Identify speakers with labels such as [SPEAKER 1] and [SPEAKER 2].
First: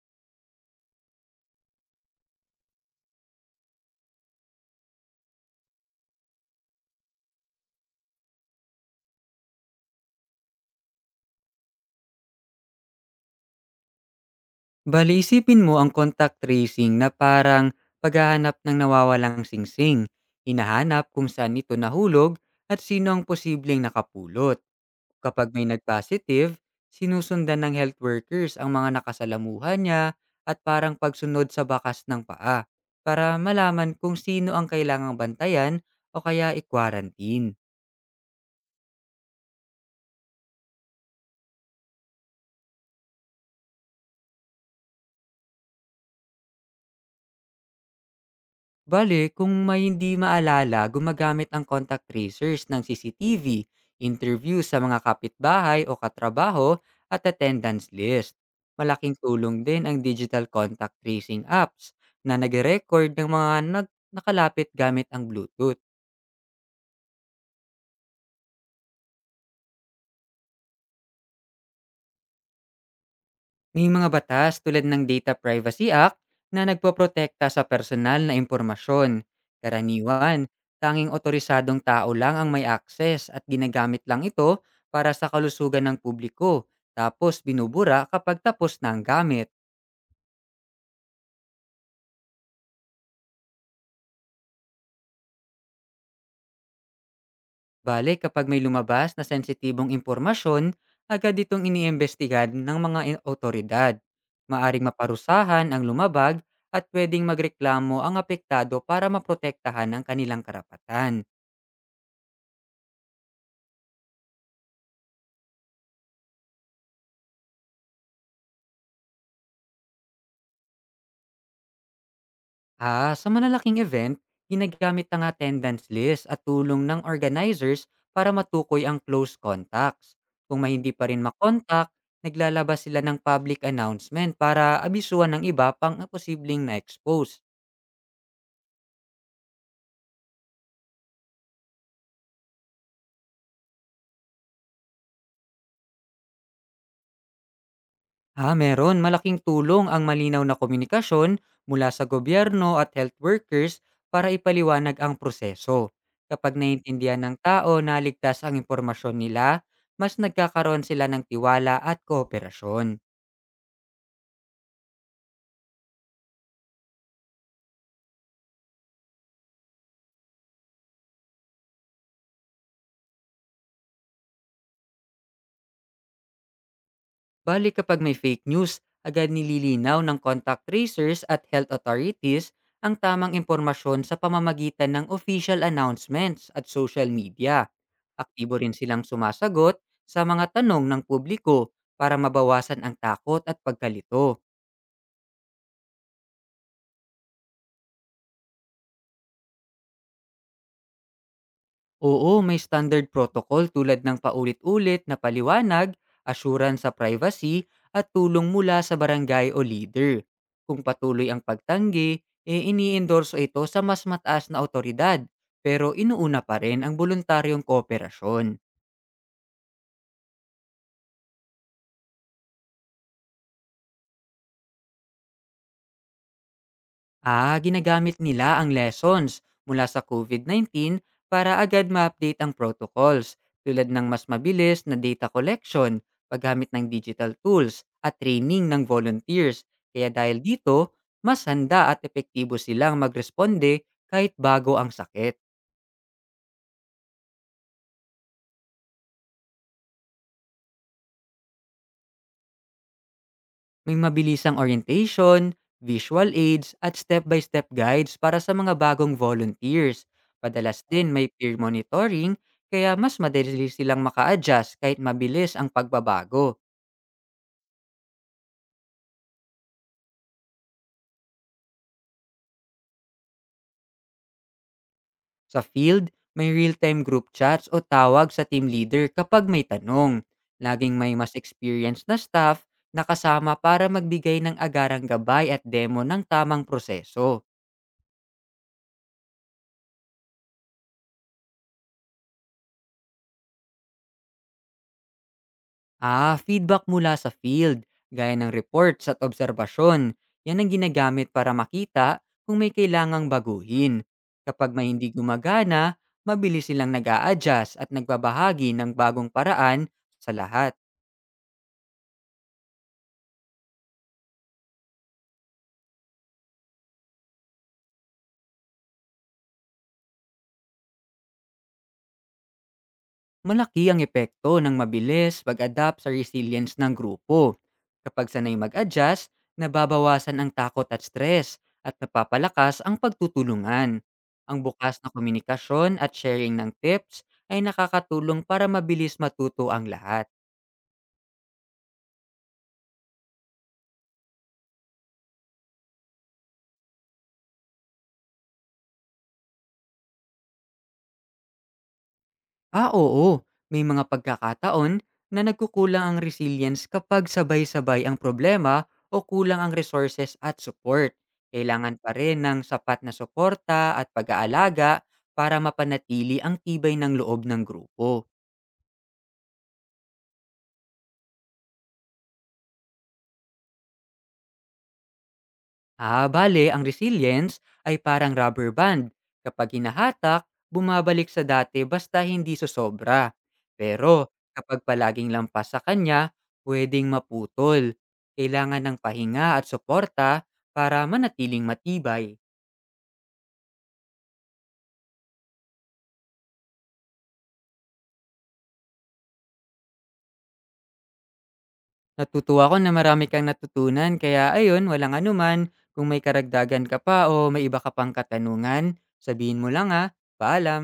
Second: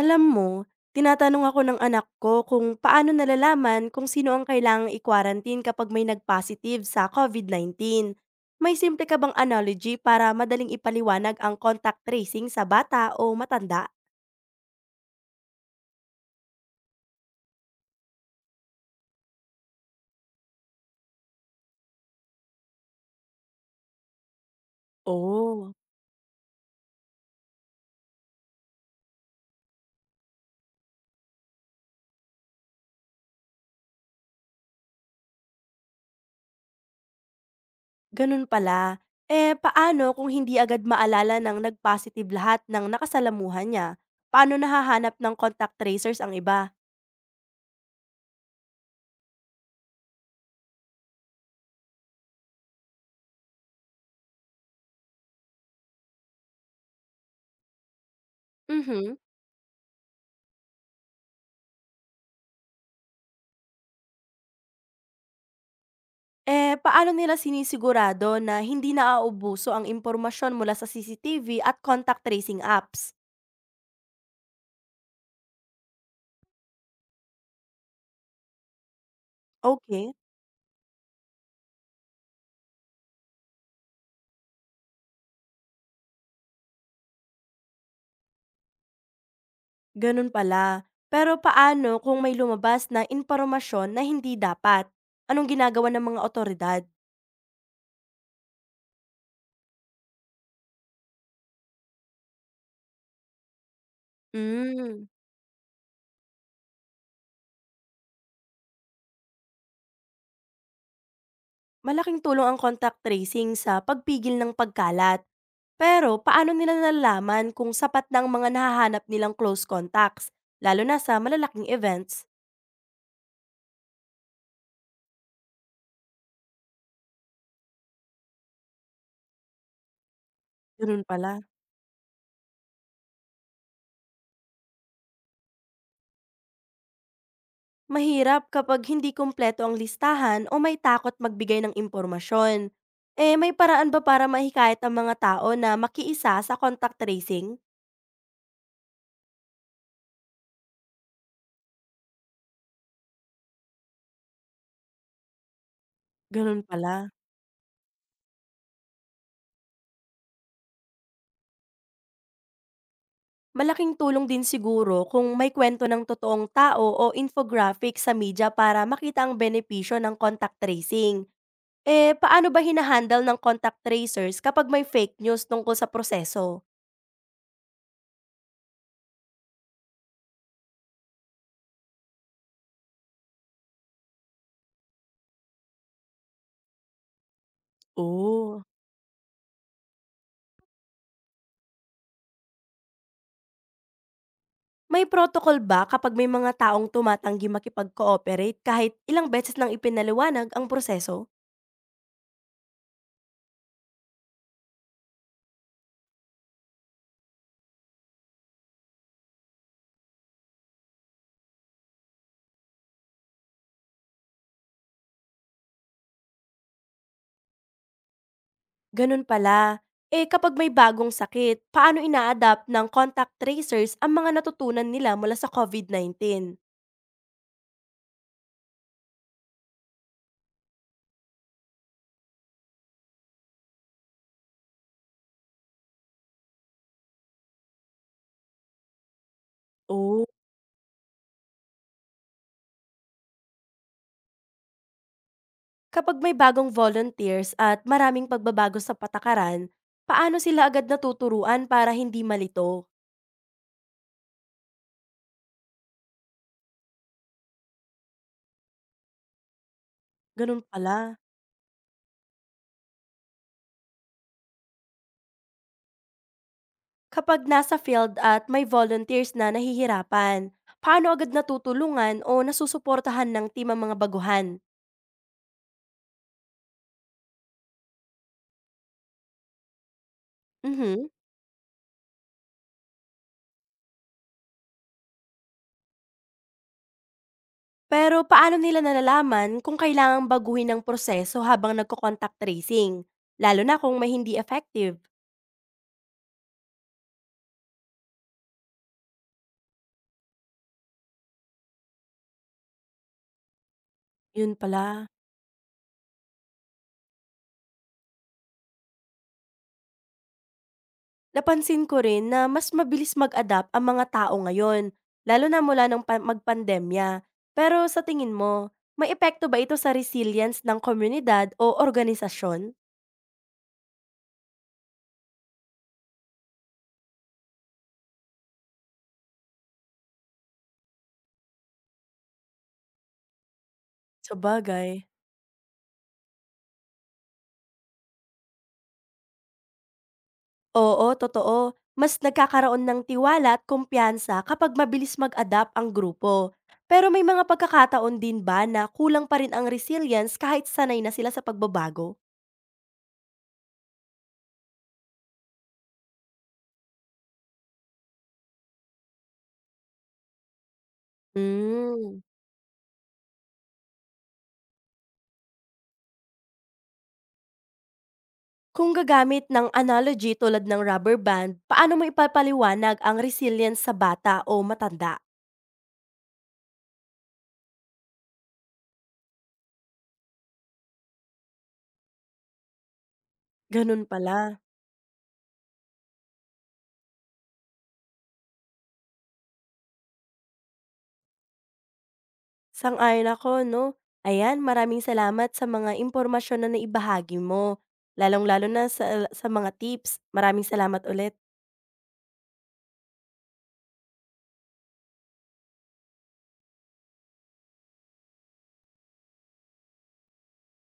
[SPEAKER 1] Alam mo, tinatanong ako ng anak ko kung paano nalalaman kung sino ang kailangang i-quarantine kapag may nag-positive sa COVID-19. May simple ka bang analogy para madaling ipaliwanag ang contact tracing sa bata o matanda?
[SPEAKER 2] Bale, isipin mo ang contact tracing na parang paghahanap ng nawawalang singsing. Hinahanap kung saan ito nahulog at sino ang posibleng nakapulot. Kapag may
[SPEAKER 1] Oh,
[SPEAKER 2] nag-positive, sinusundan ng health workers ang mga nakasalamuhan niya at parang pagsunod sa bakas ng paa para malaman kung sino ang kailangang bantayan o kaya i-quarantine.
[SPEAKER 1] ganun pala. Eh, paano kung hindi agad maalala ng nag-positive lahat ng nakasalamuhan niya? Paano nahahanap ng contact tracers ang iba?
[SPEAKER 2] Bale, kung may hindi maalala, gumagamit ang contact tracers ng CCTV, interview sa mga kapitbahay o katrabaho, at attendance list. Malaking
[SPEAKER 1] Mhm.
[SPEAKER 2] tulong din ang digital contact tracing apps na nag-record ng mga nakalapit gamit ang Bluetooth.
[SPEAKER 1] Eh, paano nila sinisigurado na hindi naauubuso ang impormasyon mula sa CCTV at contact tracing apps?
[SPEAKER 2] May mga batas tulad ng Data Privacy Act na nagpoprotekta sa personal na impormasyon.
[SPEAKER 1] Okay?
[SPEAKER 2] Karaniwan, tanging otorisadong tao lang ang may access at ginagamit lang ito para sa kalusugan ng publiko, tapos binubura kapag tapos na ang gamit.
[SPEAKER 1] Gano'n pala. Pero paano kung may lumabas na impormasyon na hindi dapat? Anong ginagawa ng mga otoridad?
[SPEAKER 2] Bale, kapag may lumabas na sensitibong impormasyon, agad itong iniimbestigahan ng mga otoridad. Maaring
[SPEAKER 1] Hmm,
[SPEAKER 2] maparusahan ang lumabag at pwedeng magreklamo ang apektado para maprotektahan ang kanilang karapatan.
[SPEAKER 1] malaking tulong ang contact tracing sa pagpigil ng pagkalat. Pero paano nila nalalaman kung sapat na ang mga nahahanap nilang close contacts, lalo na sa malalaking events?
[SPEAKER 2] Ah, sa malalaking event, ginagamit ang attendance list at tulong ng organizers para matukoy ang close contacts. Kung may hindi
[SPEAKER 1] Gano'n
[SPEAKER 2] pa rin
[SPEAKER 1] pala.
[SPEAKER 2] makontak, naglalabas sila ng public announcement para abisuan ng iba pang posibleng na-expose.
[SPEAKER 1] Mahirap kapag hindi kumpleto ang listahan o may takot magbigay ng impormasyon. Eh, may paraan ba para mahikayat ang mga tao na makiisa sa contact tracing?
[SPEAKER 2] Ah, meron malaking tulong ang malinaw na komunikasyon mula sa gobyerno at health workers para ipaliwanag ang proseso. Kapag
[SPEAKER 1] Ganun pala.
[SPEAKER 2] naiintindihan ng tao na ligtas ang impormasyon nila, mas nagkakaroon sila ng tiwala at kooperasyon.
[SPEAKER 1] Malaking tulong din siguro kung may kwento ng totoong tao o infographic sa media para makita ang benepisyo ng contact tracing. Eh, paano ba hinahandle ng contact tracers kapag may fake news tungkol sa proseso?
[SPEAKER 2] Bali kapag may fake news, agad nililinaw ng contact tracers at health authorities ang tamang impormasyon sa pamamagitan ng official announcements at social media. Aktibo
[SPEAKER 1] Oo.
[SPEAKER 2] rin silang sumasagot sa mga tanong ng publiko para mabawasan ang takot at pagkalito.
[SPEAKER 1] May protocol ba kapag may mga taong tumatanggi makipag-cooperate kahit ilang beses nang ipinaliwanag ang proseso?
[SPEAKER 2] Oo, may standard protocol tulad ng paulit-ulit na paliwanag, assurance sa privacy, at tulong mula sa barangay o leader. Kung patuloy ang pagtanggi, e iniendorso ito sa mas mataas na otoridad, pero inuuna pa rin ang voluntaryong kooperasyon.
[SPEAKER 1] Ganun pala. Eh kapag may bagong sakit, paano ina-adapt ng contact tracers ang mga natutunan nila mula sa COVID-19?
[SPEAKER 2] Ah, ginagamit nila ang lessons mula sa COVID-19 para agad ma-update ang protocols tulad ng mas mabilis na data collection, paggamit ng digital tools, at training ng volunteers. Kaya
[SPEAKER 1] Oh,
[SPEAKER 2] dahil dito, mas handa at epektibo silang magresponde kahit bago ang sakit.
[SPEAKER 1] kapag may bagong volunteers at maraming pagbabago sa patakaran, paano sila agad natuturuan para hindi malito?
[SPEAKER 2] May mabilisang orientation, visual aids, at step-by-step guides para sa mga bagong volunteers.
[SPEAKER 1] Ganun
[SPEAKER 2] Padalas din
[SPEAKER 1] pala.
[SPEAKER 2] may peer monitoring, kaya mas madali silang maka-adjust kahit mabilis ang pagbabago.
[SPEAKER 1] Kapag nasa field at may volunteers na nahihirapan, paano agad natutulungan o nasusuportahan ng team ang mga baguhan?
[SPEAKER 2] Sa field, may real-time group chats o tawag sa team leader kapag may tanong. Laging
[SPEAKER 1] Mhm.
[SPEAKER 2] may mas experienced na staff na kasama para magbigay ng agarang gabay at demo ng tamang proseso.
[SPEAKER 1] Pero paano nila nalalaman kung kailangang baguhin ang proseso habang nagko-contact tracing? Lalo na kung may hindi effective.
[SPEAKER 2] Ah, feedback mula sa field, gaya ng reports at obserbasyon. Yan ang ginagamit para makita kung may kailangang baguhin.
[SPEAKER 1] Yun
[SPEAKER 2] Kapag may
[SPEAKER 1] pala.
[SPEAKER 2] hindi gumagana, mabilis silang nag adjust at nagbabahagi ng bagong paraan sa lahat.
[SPEAKER 1] Napansin ko rin na mas mabilis mag-adapt ang mga tao ngayon, lalo na mula ng magpandemya. Pero sa tingin mo, may epekto ba ito sa resilience ng komunidad o organisasyon?
[SPEAKER 2] Malaki ang epekto ng mabilis pag-adapt sa resilience ng grupo. Kapag sanay mag-adjust, nababawasan ang takot at stress at napapalakas ang pagtutulungan.
[SPEAKER 1] Sa
[SPEAKER 2] Ang
[SPEAKER 1] bagay.
[SPEAKER 2] bukas na komunikasyon at sharing ng tips ay nakakatulong para mabilis matuto ang lahat.
[SPEAKER 1] Oo, totoo. Mas nagkakaroon ng tiwala at kumpiyansa kapag mabilis mag-adapt ang grupo. Pero may mga pagkakataon din ba na kulang pa rin ang resilience kahit sanay na sila sa pagbabago?
[SPEAKER 2] Ah, oo. May mga pagkakataon na nagkukulang ang resilience kapag sabay-sabay ang problema o kulang ang resources at support. Kailangan pa
[SPEAKER 1] Hmm.
[SPEAKER 2] rin ng sapat na suporta at pag-aalaga para mapanatili ang tibay ng loob ng grupo.
[SPEAKER 1] Kung gagamit ng analogy tulad ng rubber band, paano mo ipapaliwanag ang resilience sa bata o matanda?
[SPEAKER 2] Ah, bale, ang resilience ay parang rubber band. Kapag hinahatak, bumabalik sa dati basta hindi susobra.
[SPEAKER 1] Ganun
[SPEAKER 2] Pero
[SPEAKER 1] pala.
[SPEAKER 2] kapag palaging lampas sa kanya, pwedeng maputol. Kailangan ng pahinga at suporta para manatiling matibay.
[SPEAKER 1] Sang-ayon ako, no? Ayan, maraming salamat sa mga impormasyon na naibahagi mo. Lalong-lalo na sa mga tips. Maraming salamat ulit.
[SPEAKER 2] Natutuwa ko na marami kang natutunan kaya ayun, walang anuman. Kung may karagdagan ka pa o may iba ka pang katanungan, sabihin mo lang ha. Paalam!